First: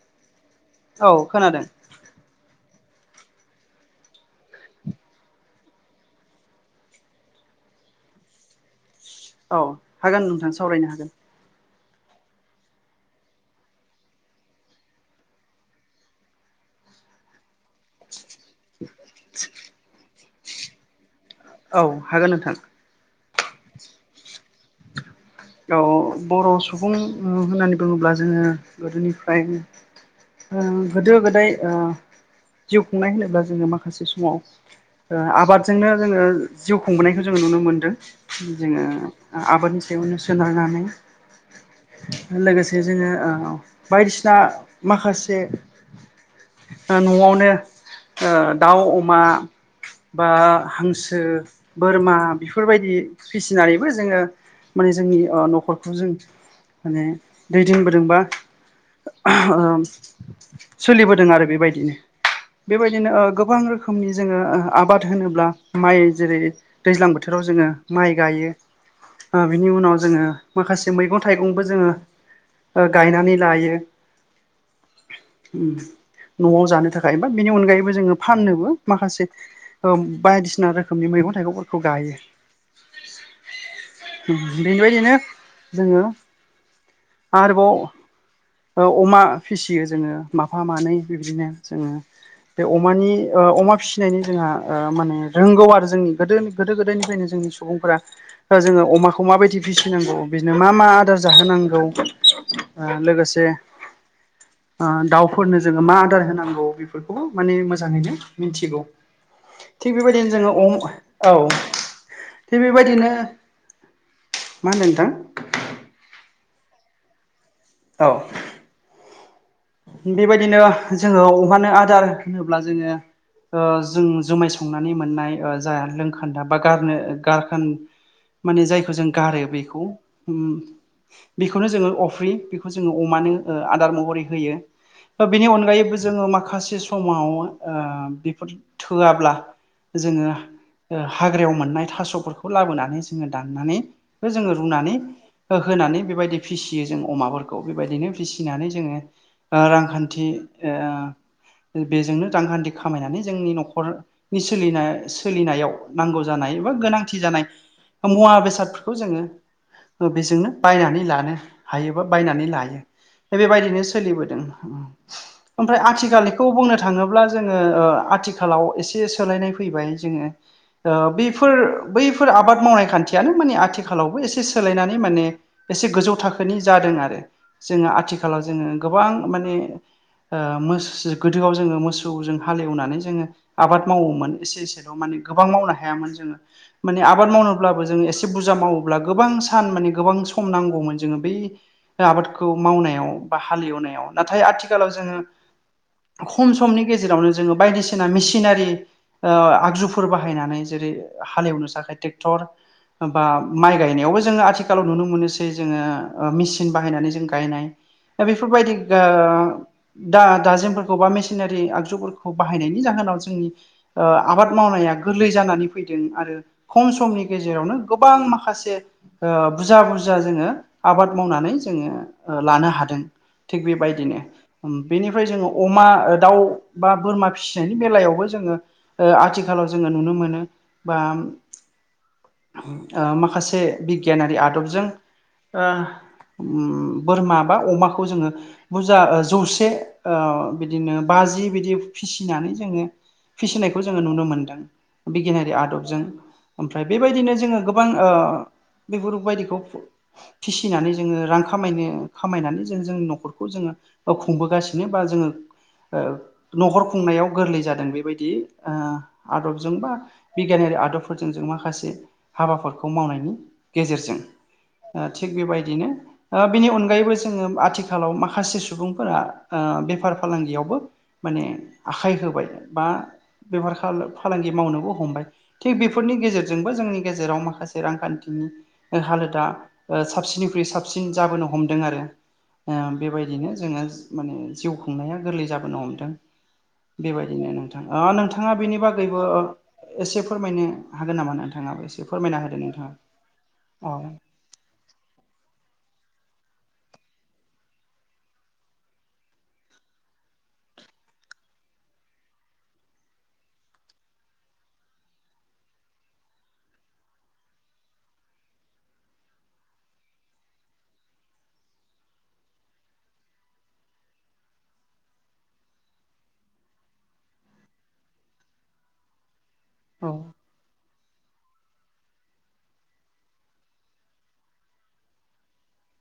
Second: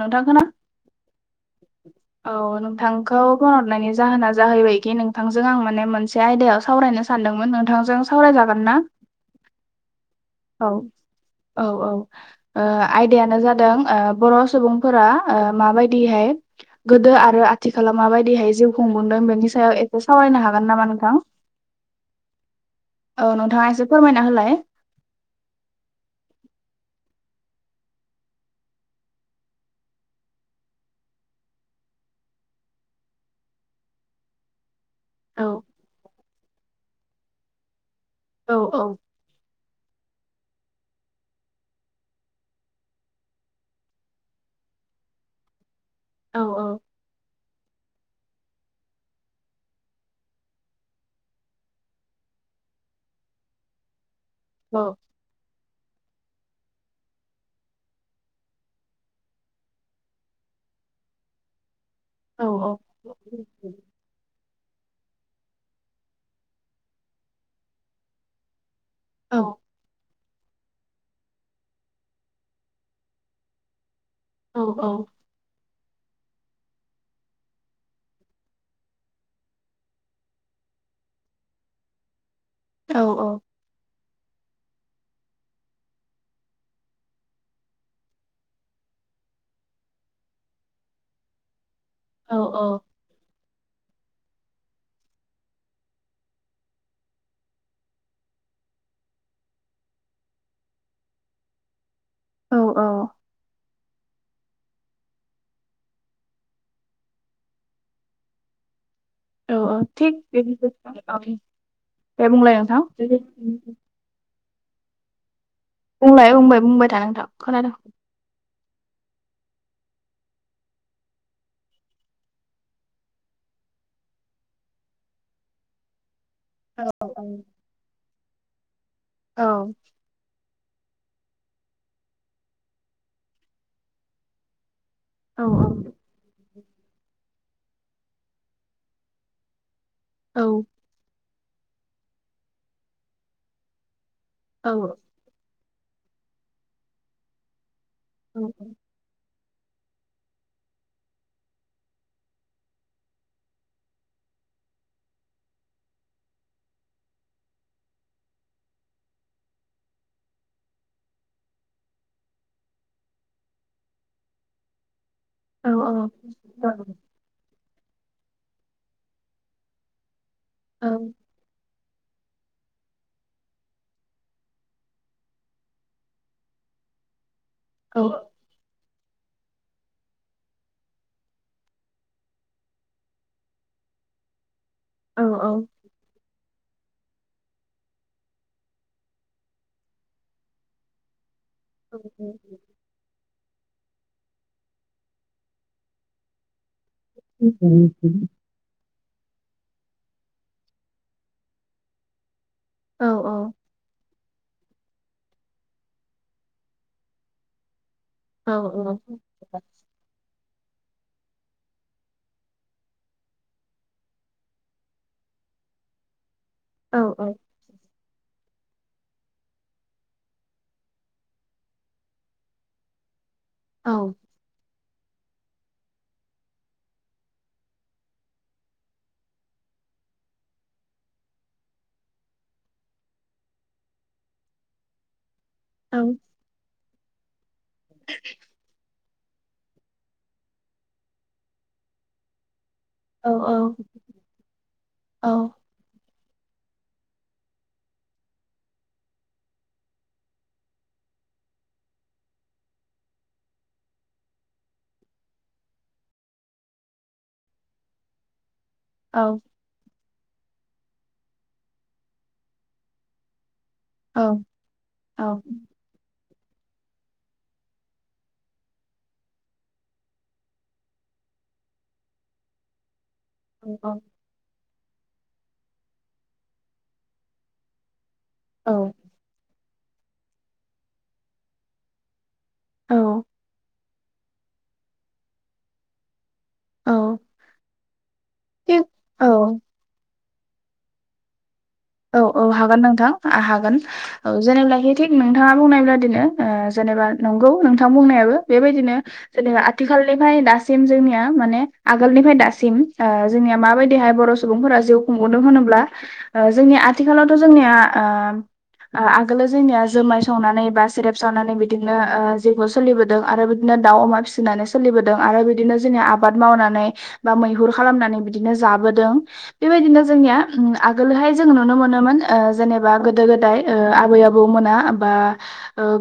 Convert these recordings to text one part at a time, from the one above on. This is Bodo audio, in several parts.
नोंथां खोना औ खोनादों। नोंखौ फनहरनायनि जाहोना जाहैबायखि नोंथांजों आं माने मोनसे आयदायाव सावरायनो सानदोंमोन नोंथां। जों सावराय जागोन ना? औ हागोन नोंथां औ सावरायनो। औ औ ओ आयदायानो जादों ओ बर' सु सुबुंफोरा ओ बायदिहाय गोदो आरो आ थिखालाव माबायदिहाय जिउ खुंबुंदों बेनि सायाव एसे सावरायनो हागोन नामा नोंथां? औ हागोन नोंथां। औ नोंथाङा एसे फोरमायना होलाय। ओ बर' सुबुं होननानै बुङोब्ला जोङो गोदोनिफ्राय ओ गोदो गोदाय ओ जिउ खुंनाय होनोब्ला जोङो माखासे समाव ओ औ आबादजोंनो जोङो जिउ खुंबोनायखौ जोङो नुनो मोनदों औ औ जोङो आबाद सोनारनानै लोगोसे जोङो ओ बायदिसिना माखासे औ न'आवनो ओ दाउ अमा बा हांसो बोरमा बेफोरबायदि फिसिनानैबो जोङो औ माने जोंनि ओ न'खरखौ जों माने दै दोनबोदों बा। सोलिबोदों आरो बेबायदिनो औ औ बेबायदिनो ओ गोबां रोखोमनि जोङो ओ आबाद होनोब्ला माइ जेरै दैज्लां बोथोराव जोङो माइ गायो ओ औ बिनि उनाव जोङो माखासे मैगं थाइगंबो जोङो ओ गायनानै लायो। औ औ [inaudible] न'आव जानो थाखाय बा बेनि अनगायैबो जोङो फाननोबो माखासे ओ बायदिसिना रोखोमनि मै मैगं थाइगंफोरखौ गायो। बेनिबायदिनो जोङो आरोबाव ओ अमा फिसियो जोङो माफा मानै बिबदिनो जोङो बे अमानि ओ अमा फिसिनायनि जोंहा ओ माने रोंगौ आरो जोंनि गोदो गोदो गोदायनिफ्रायनो जोंनि सुबुंफोरा जोङो अमाखौ खौ माबायदि फिसिनांगौ बिदिनो मा मा आदार जाहोनांगौ औ लोगोसे [inaudible] ओ दाउफोरनो जोङो मा आदार होनांगौ बेफोरखौ माने मोजाङैनो मिथिगौ औ थिग बेबायदिनो जोङो अम बे औ दे बुंलाय थिग नोंथां बेबायदिनो मा होनदों नोंथां लाय बुंबाय बुंबाय था नोंथां खोनादों औ बेबायदिनो जोङो अमानो आदार होनोब्ला जोङो ओ जों जुमाय संनानै मोननाय ओ जा लों खोनदा बा गारनो गारखोन माने जायखौ जों औ गारो बेखौ उम बेखौनो जोङो अफ्रि बेखौ जोङो अमानो ओ आदार महरै होयो ओ औ बेनि अनगायैबो जोङो माखासे से समाव ओ बेफोर थोआब्ला जोङो औ ओ हाग्रायाव मोननाय थास'फोरखौ लाबोनानै जोङो दाननानै बो जोङो औ रुनानै होनानै बेबायदि फिसियो जों अमाफोरखौ बेबायदिनो औ फिसिनानै जोङो ओ रांखान्थि ओ बेजोंनो रांखान्थि खामायनानै जोंनि न'खरनि सोलिनाय सोलिनायाव नांगौ जानाय नाय बा गोनांथि जानाय मुवा बेसादफोरखौ जोङो बेजोंनो बायनानै लानो हायोबा बायनानै लायो दा बेबायदिनो सोलिबो दों ओं औ ओमफ्राय औ आथिखालनिखौ औ बुंनो थाङोब्ला जोङो ओ आथिखालाव एसे सोलायनाय फैबाय जोङो औ ओ बेफोर बैफोर आबाद मावनाय खान्थियानो माने आथिखालावबो एसे सोलायनानै माने एसे गोजौ थाखोनि जादों आरो जोङो औ आथिखालाव जोङो गोबां माने ओ मोस सो गोदोआव जोङो मोसौजों हालेवनानै जोङो आबाद मावोमोन एसे एसे बेयाव माने गोबां मावनो हायामोन जोङो माने आबाद मावनोब्लाबो जोङो एसे बुरजा मावोब्ला गोबां सान माने गोबां सम नांगौमोन जोङो बै आबादखौ मावनायाव बा हालेवनायाव नाथाय आथिखालाव जोङो खम समनि गेजेरावनो जोङो बायदिसिना मेसिनारि ओ आगजुफोर बाहायनानै जेरै हालेवनो थाखाय ट्रेक्टर बा माइ गायनायावबो जोङो आथिखालाव नुनो मोनोसै जोङो ओ मेसिन बाहायनानै जों गायनाय दा बेफोरबायदि दा दा दाज जोफोरखौबा मेसिनारि आगजुफोरखौ बाहायनायनि जाहोनाव जोंनि ओ आबाद मावनाया गोरलै जानानै फैदों आरो खम औ समनि गेजेरावनो गोबां माखासे ओ बुरजा बुरजा जोङो आबाद मावनानै जोङो लानो हादो दों थिग औ बेबायदिनो उम बेनिफ्राय जोङो अमा दाउ बा बोरमा फिसिनायनि बेलायावबो जोङो ओ आथिखालाव जोङो नुनो मोनो बा [inaudible] आ माखासे बिगियानारि आदबजों ओ बोरमा बा अमाखौ जोङो जा जौसे ओ बिदिनो बाजि बिदि फिसिनानै जोङो फिसिनायखौ जोङो नुनो मोनदों बिगियानारि आदबजों ओमफ्राय बेबायदिनो जोङो गोबां ओ बेफोरबायदिखौ फिसिनानै जोङो रां खामायनो खामायनानै जों जोंनि न'खरखौ खौ जोङो ओ खुंबोगासिनो बा जोङो न'हर खुंनायाव गोरलै जादों बेबायदि ओ आदबजों बा बिगियानारि आदबफोरजों जों माखासे हाबाफोरखौ मावनायनि गेजेरजों ओ थिग बेबायदिनो ओ बेनि अनगायैबो जोङो आथिखालाव माखा खासे सुबुंफोरा ओ बेफार फालांगियावबो माने आखाइ होबाय बा बेफार खालो फालांगि मावनोबो हमबाय थिग बेफोरनि गेजेरजोंबो जोंनि गेजेराव माखासे रांखान्थि उम ओ हालोदा ओ साबसिननिख्रुइ साबसिन जाबोनो हमदों आरो ओ बेबाय दिनो जोङो माने जिउ खुंनाया गोरलै जाबोनो हमदों औ बेबायदिनो नों थां ओ नोंथाङा बेनि थिग बागैबो औ एसे फोरमायनो हागोन नामा नोंथां? औ औ हागोन नोंथां हागोन औ जेनेब्लाखि थिग नोंथाङा बुंनाय बादिनो जेनेबा नंगौ नोंथां बुंनायाबो बेबायदिनो जेनेबा आथिखालनिफ्राय दासिम जोंनिया माने आगोलनिफ्राय दासिम ओ जोंनिया माबायदिहाय बर' सुबुंफोरा जिउ खुंबोदों होनोब्ला ओ जोंनि आथिखालावथ' जोंनिया ओ ओ आगोलाव जोंनिया जोमाय सावनानै बा सेरेप सावनानै बिदिनो ओ जिवखौ सोलिबोदों आरो बिदिनो दाउ अमा फिसिनानै सोलिबोदों आरो बिदिनो जोंनि आबाद मावनानै बा मैहुर खालामनानै बिदिनो जा जाबोदों बेबायदिनो औ जोंनिया उम आगोलहाय जों नुनो मोनोमोन ओ जेनेबा गोदो गोदाय ओ आबै आबौ मोना बा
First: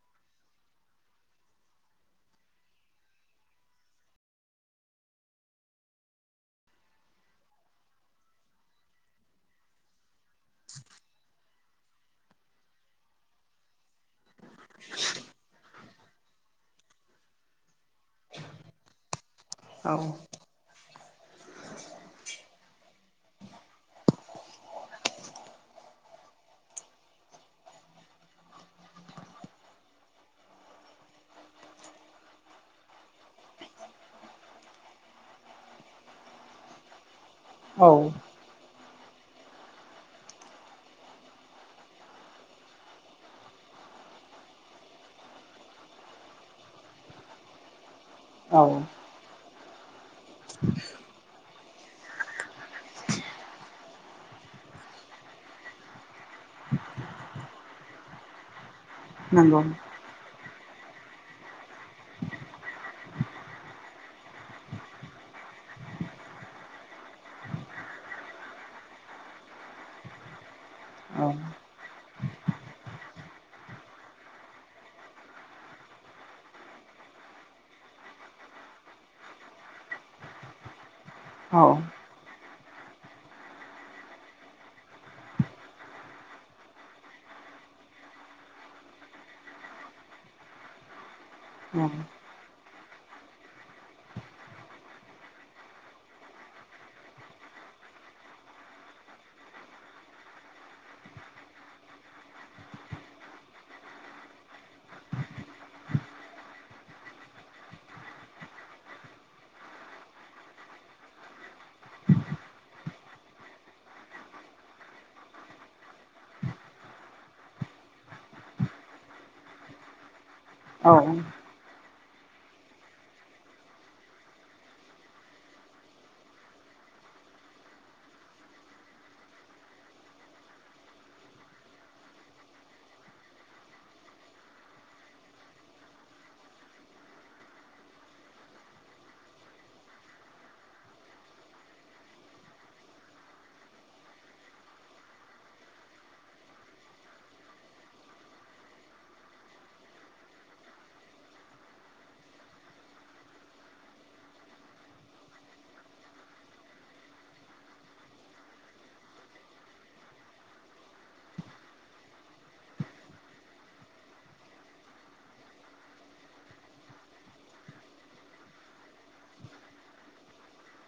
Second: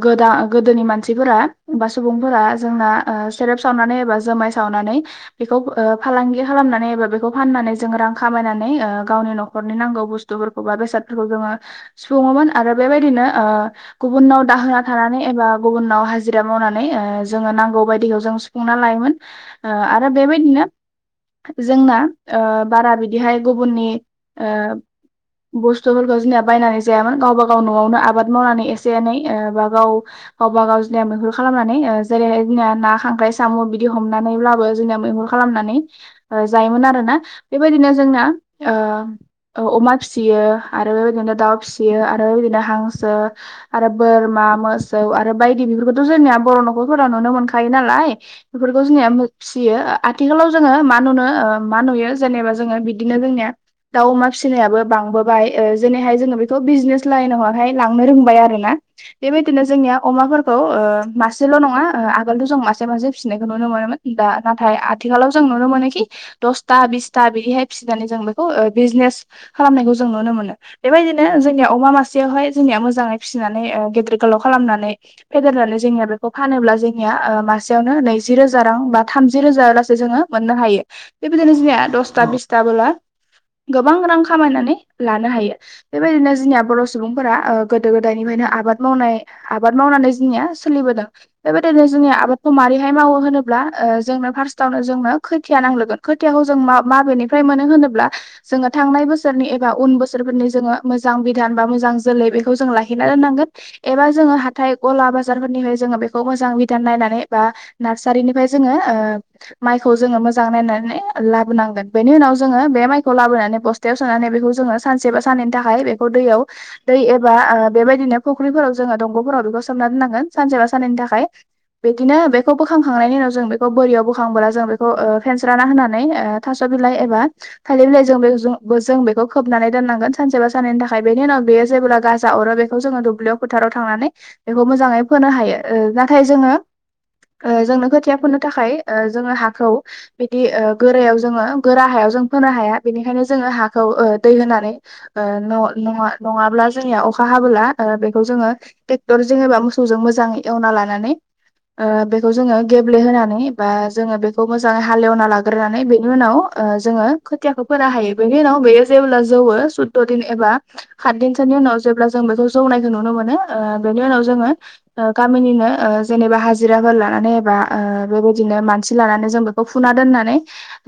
गोदा गोदोनि मानसिफोरा बा सुबुंफोरा जोंना ओ सेरेब सावनानै एबा जोमाय सावनानै बेखौ फो ओ फालांगि खालामनानै एबा बेखौ फाननानै जों रां खामायनानै ओ गावनि न'खरनि नांगौ बुस थफोरखौबा बेसादफोरखौ जोङो सुफुङोमोन आरो बेबायदिनो ओ गुबुननाव दाहोना थानानै एबा गुबुनाव हाजिरा मावनानै ओ जोङो नांगौ बायदिखौ जों सुफुंना लायोमोन। ओ आरो बेबायदिनो जोंना ओ बारा बिदिहाय गुबुननि ओ बुस्थुफोरखौ जोंनिया बायनानै जायामोन गावबा गाव न'आवनो आबाद मावनानै एसे एनै बा गाव गावब गाव जोंनिया मैहुर खालामनानै जेरैहाय जोंनिया ना खांख्राइ साम' बिदि हमनानैब्लाबो जोंनिया मैहुर खालाम नानै जायोमोन आरोना औ बेबायदिनो औ जोंना ओ ओ अमा फिसियो आरो बेबायदिनो दाउ फिसियो आरो बेबायदिनो हांसो आरो बोरमा मोसौ आरो बायदि बेफोरखौथ' जोंनिया बर' न'खरफोराव नुनो मोनखायो नालाय औ बेफोरखौ जोंनिया फिसियो आथिखालाव जोङो मा नुनो ओ मा नुयो जेनेबा जोङो बिदिनो जोंनिया दाउमा फिसिनायाबो बांबोबाय ओ जोनैहाय जोङो बेखौ बिजनेस लाइनावहाय लांनो रोंबाय आरो ना नंगौ बेबायदिनो जोंनिया अमाफोरखौ ओ मासेल' नङा ओ आगोलथ' जों मासे मासे फिसिनायखौ नुनो मोनोमोन दा नाथाय आथिखालाव जों नुनो मोनोखि। दसथा बिसथा बिदिहाय फिसिनानै जों बेखौ बिजनेस खालामनायखौ जों नुनो मोनो बेबायदिनो औ जोंनिया अमा मासेयावहाय जोंनिया मोजाङै फिसिनानै गेदेर गोल लाव खालामनानै फेदेरनानै जोंनिया बेखौ फानोब्ला जोंनिया ओ मासेयावनो नैजि रोजा रां बा थाम जि रोजा गासै जोङो मोननो हायो बेबायदिनो औ जोंनिया दसथा बिसथा बोला गोबां रां खामायनानै लानो हायो बेबायदिनो जोंनिया बर' सुबुंफोरा ओ गोदो गोदायनिफ्रायनो आबाद मावनाय आबाद मावनानै जोंनिया सोलिबोदों औ बेबायदिनो जोंनि आबादखौ मारै फाय मावो होनोब्ला ओ जोंनो फारस्टावनो जोंनो खोथिया नांग्रोगोन खोथियाखौ जों मा मागोनिफ्राय मोनो हो नोब्ला जोङो थांनाय बोस सोरनि एबा उन बोसोरफोरनि जोङो मोजां बिधान बा मोजां जोलै बेखौ जों लाखिना दोननांगोन एबा जों ङो हाथाइ गला बाजारफोरनिफ्राय जोङो बेखौ मोजां बिधान नायनानै बा नार्सारिनिफ्राय जोङो ओ माइखौ जोङो मोजां नायनानै लाबोनांगोन बेनि उनाव जोङो बे माइखौ लाबोनानै बस थायाव सोनानै बेखौ जोङो सानसे बा साननैनि थाखाय बेखौ दैयाव दै एबा ओ बेबायदिनो फुख्रिफोराव जों जोङो दंग'फोराव बेखौ सोमना दोननांगोन सानसेबा साननैनि औ थाखाय बिदिनो बेखौ बोखांखांनायनि उनाव जों बेखौ बोरियाव बोखांबोला जों बेखौ ओ फेनस्राना होनानै थास' बि लाइ एबा थालिर बिलाइजों बेजों बो जों बेखौ खोबनानै दोननांगोन सानसेबा साननैनि थाखाय बेनि उनाव बेयो जेबोब्ला गाजा अरो बेखौ जोङो दुब्लियाव फोथार राव थांनानै बेखौ मोजाङै फोनो हायो ओ नाथाय जोङो ओ जोंनो खोथिया फोनो थाखाय ओ जोङो हाखौ बिदि ओ गोरायाव जोङो गोरा हायाव जों फोनो हाया बेनिखायनो जोङो हाखौ ओ दै होनानै ओ न नङा नङाब्ला जोंनिया अखा हाबोला ओ बेखौ जोङो ट्रेक्टर जेनेबा मोसौजों मोजाङै एवना लानानै ओ बेखौ जोङो गेब्लेहोनानै बा जोङो बेखौ मोजाङै हालेवना लाग्रोनानै बेनि उनाव ओ जोङो खोथियाखौ फोनो हायो बेनि उनाव बेयो जेब्ला जौवो सुदद' दिन एबा खाद दिनसोनि उनाव जेब्ला जों बेखौ जौनायखौ नुनो मो मोनो ओ बेनि उनाव जोङो ओ गामिनिनो ओ जेनेबा हाजिराफोर लानानै बा ओ बेबायदिनो मानसि लानानै जों बेखौ फुना दोननानै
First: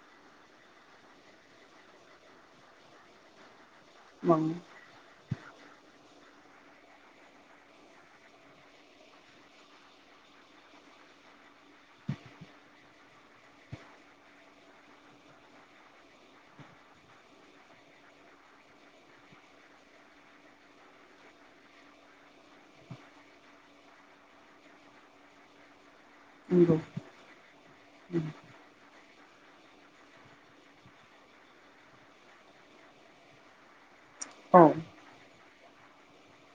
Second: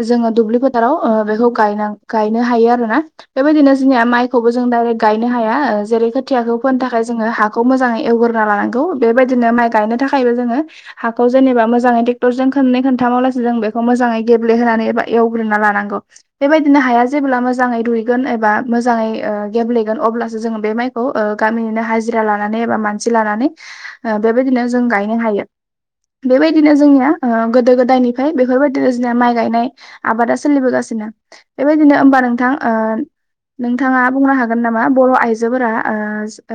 जोङो दुब्लि फोथाराव ओ बेखौ गायनां गायनो हायो आरो ना बेबायदिनो जोंनिया माइखौबो जों नंगौ दडाइरेक्ट गायनो हाया ओ जेरै खोथियाखौ फोनो थाखाय जोङो हाखौ मोजाङै एवग्रोना लानांगौ बेबायदिनो माइ गायनो थाखायबो जोङो हाखौ जेनेबा मोजाङै टेक्टरजों खोननै खोनथामावलासै जों बेखौ मोजाङै गेब्ले होनानै एबा एवग्रोना ला नांगौ बेबाय नों हाया जेब्ला मोजाङै रुइगोन एबा मोजाङै ओ गेब्लेगोन अब्लासो जोङो बे माइखौ ओ गामिनि बिदिनो हाजिरा लानानै एबा मानसि लानानै ओ बेबायदिनो जों गायनो हायो बेबायदिनो जोंनिया ओ गोदो गोदायनिफाय बेफोरबायदिनो माइ गायनाय आबादा सोलिबोगासिनो बेबायदिनो ओमबा नोंथां ओ नों थाङा बुंनो हागोन नामा बर' आइजो फोरा ओ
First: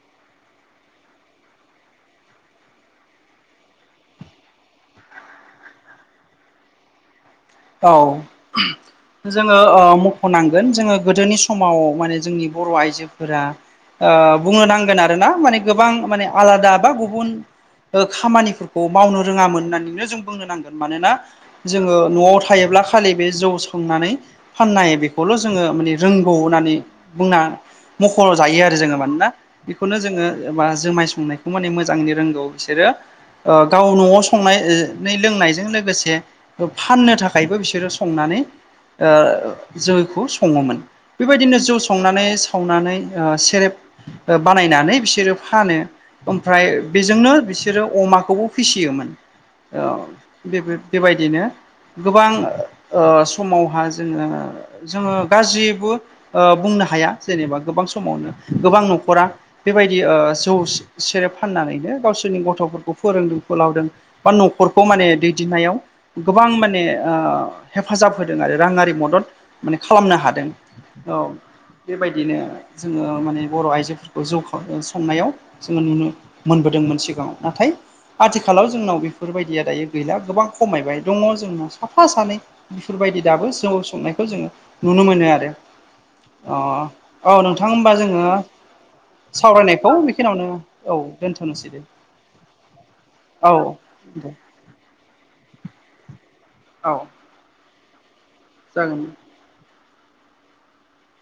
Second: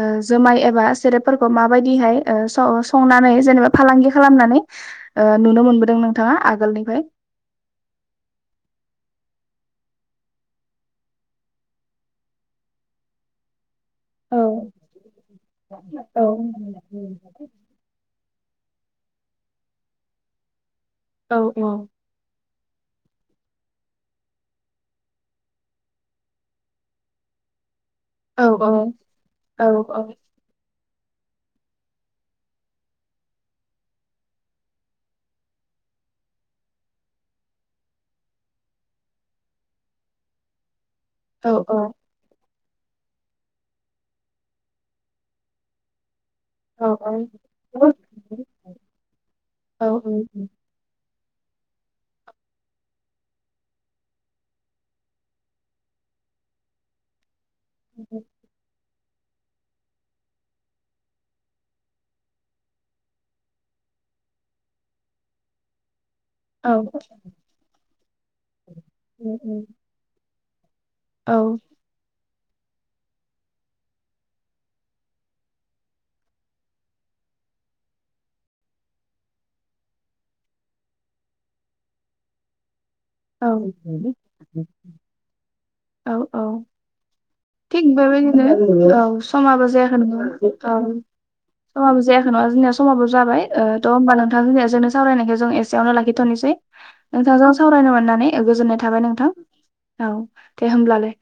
ओ जोमाइ एबा सेरेब फोरखौ माबायदिहाय ओ स संनानै जेनेबा फा फालांगि खालामनानै ओ नुनो मोनबोदों नोंथाङा आगोलनिफ्राय औ जोङो ओ मख'नांगोन जोङो गोदोनि समाव माने जोंनि बर' आइजोफोरा ओ औ बुंनो नांगोन आरो ना माने गोबां औ माने आलादा बा गुबुन ओ खामानि मावनो रोङामोननानैनो जों बुंनो नांगोन मानोना औ जोङो न'आव थ थायोब्ला खालि बे जौ संनानै फाननाय बेखौल' जोङो माने रोंगौ होननानै बुंना मख' औ जायो आरो जोङो मानोना औ बेखौनो जोङो बा जोमाइ संनायखौ माने मोजाङैनो रोंगौ बिसोरो ओ गाव न'आव संनाय नै लोंनायजों लोगोसे फाननो था खायबो बिसोरो संनानै ओ जौखौ सङोमोन। औ बेबायदिनो जौ संनानै सावनानै सेरेब ओ बानायनानै बिसोरो फानो ओमफ्राय औ बेजोंनो औ बिसोरो अमाखौबो फिसियोमोन। औ बे बेबायदिनो गोबां ओ समावहा जोङो जोङो गाज्रिबो बुंनो हाया जेनेबा गोबां समावनो गोबां न नखरा बेबायदि जौ सेरेब फाननानैनो गावसोरनि गथ'फोरखौ फोरोंदों फोलावदों बा न'खरखौ माने दैदेननायाव गोबां माने ओ हेफाजाब होदों आरो राङारि मदद माने खालामनो हादों औ बेबायदि बिदिनो जोङो माने बर' आइजोफोरखौ जौ संनायाव जोङो नुनो मोनबोदों मोनसे नाथाय आथिखालाव जोंनाव बेफोरबायदिया दायो गैला गोबां खमायबाय दङ जोंनाव साफा सानै बेफोरबायदि औ दाबो जौ संनायखौ जोङो नुनो मोनो आरो औ औ अ औ नोंथां थिग होमबा जोङो बेबायदिनो औ समाबो सावरायनायखौ जायाखै नङा औ बेखिनियावनो औ दोनथ'नोसै दे समाबो जायाखै नङा जोंनिया समाबो जाबाय औ ओ त' होमबा दे नोंथाङा जोंनिया जोंनो सावरायनायखाय जों एसेयावनो लाखिथ'नोसै औ नोंथांजों सावरायनो मोननानै गोजोननाय थाबाय जागोन नोंथां औ दे होमब्लालाय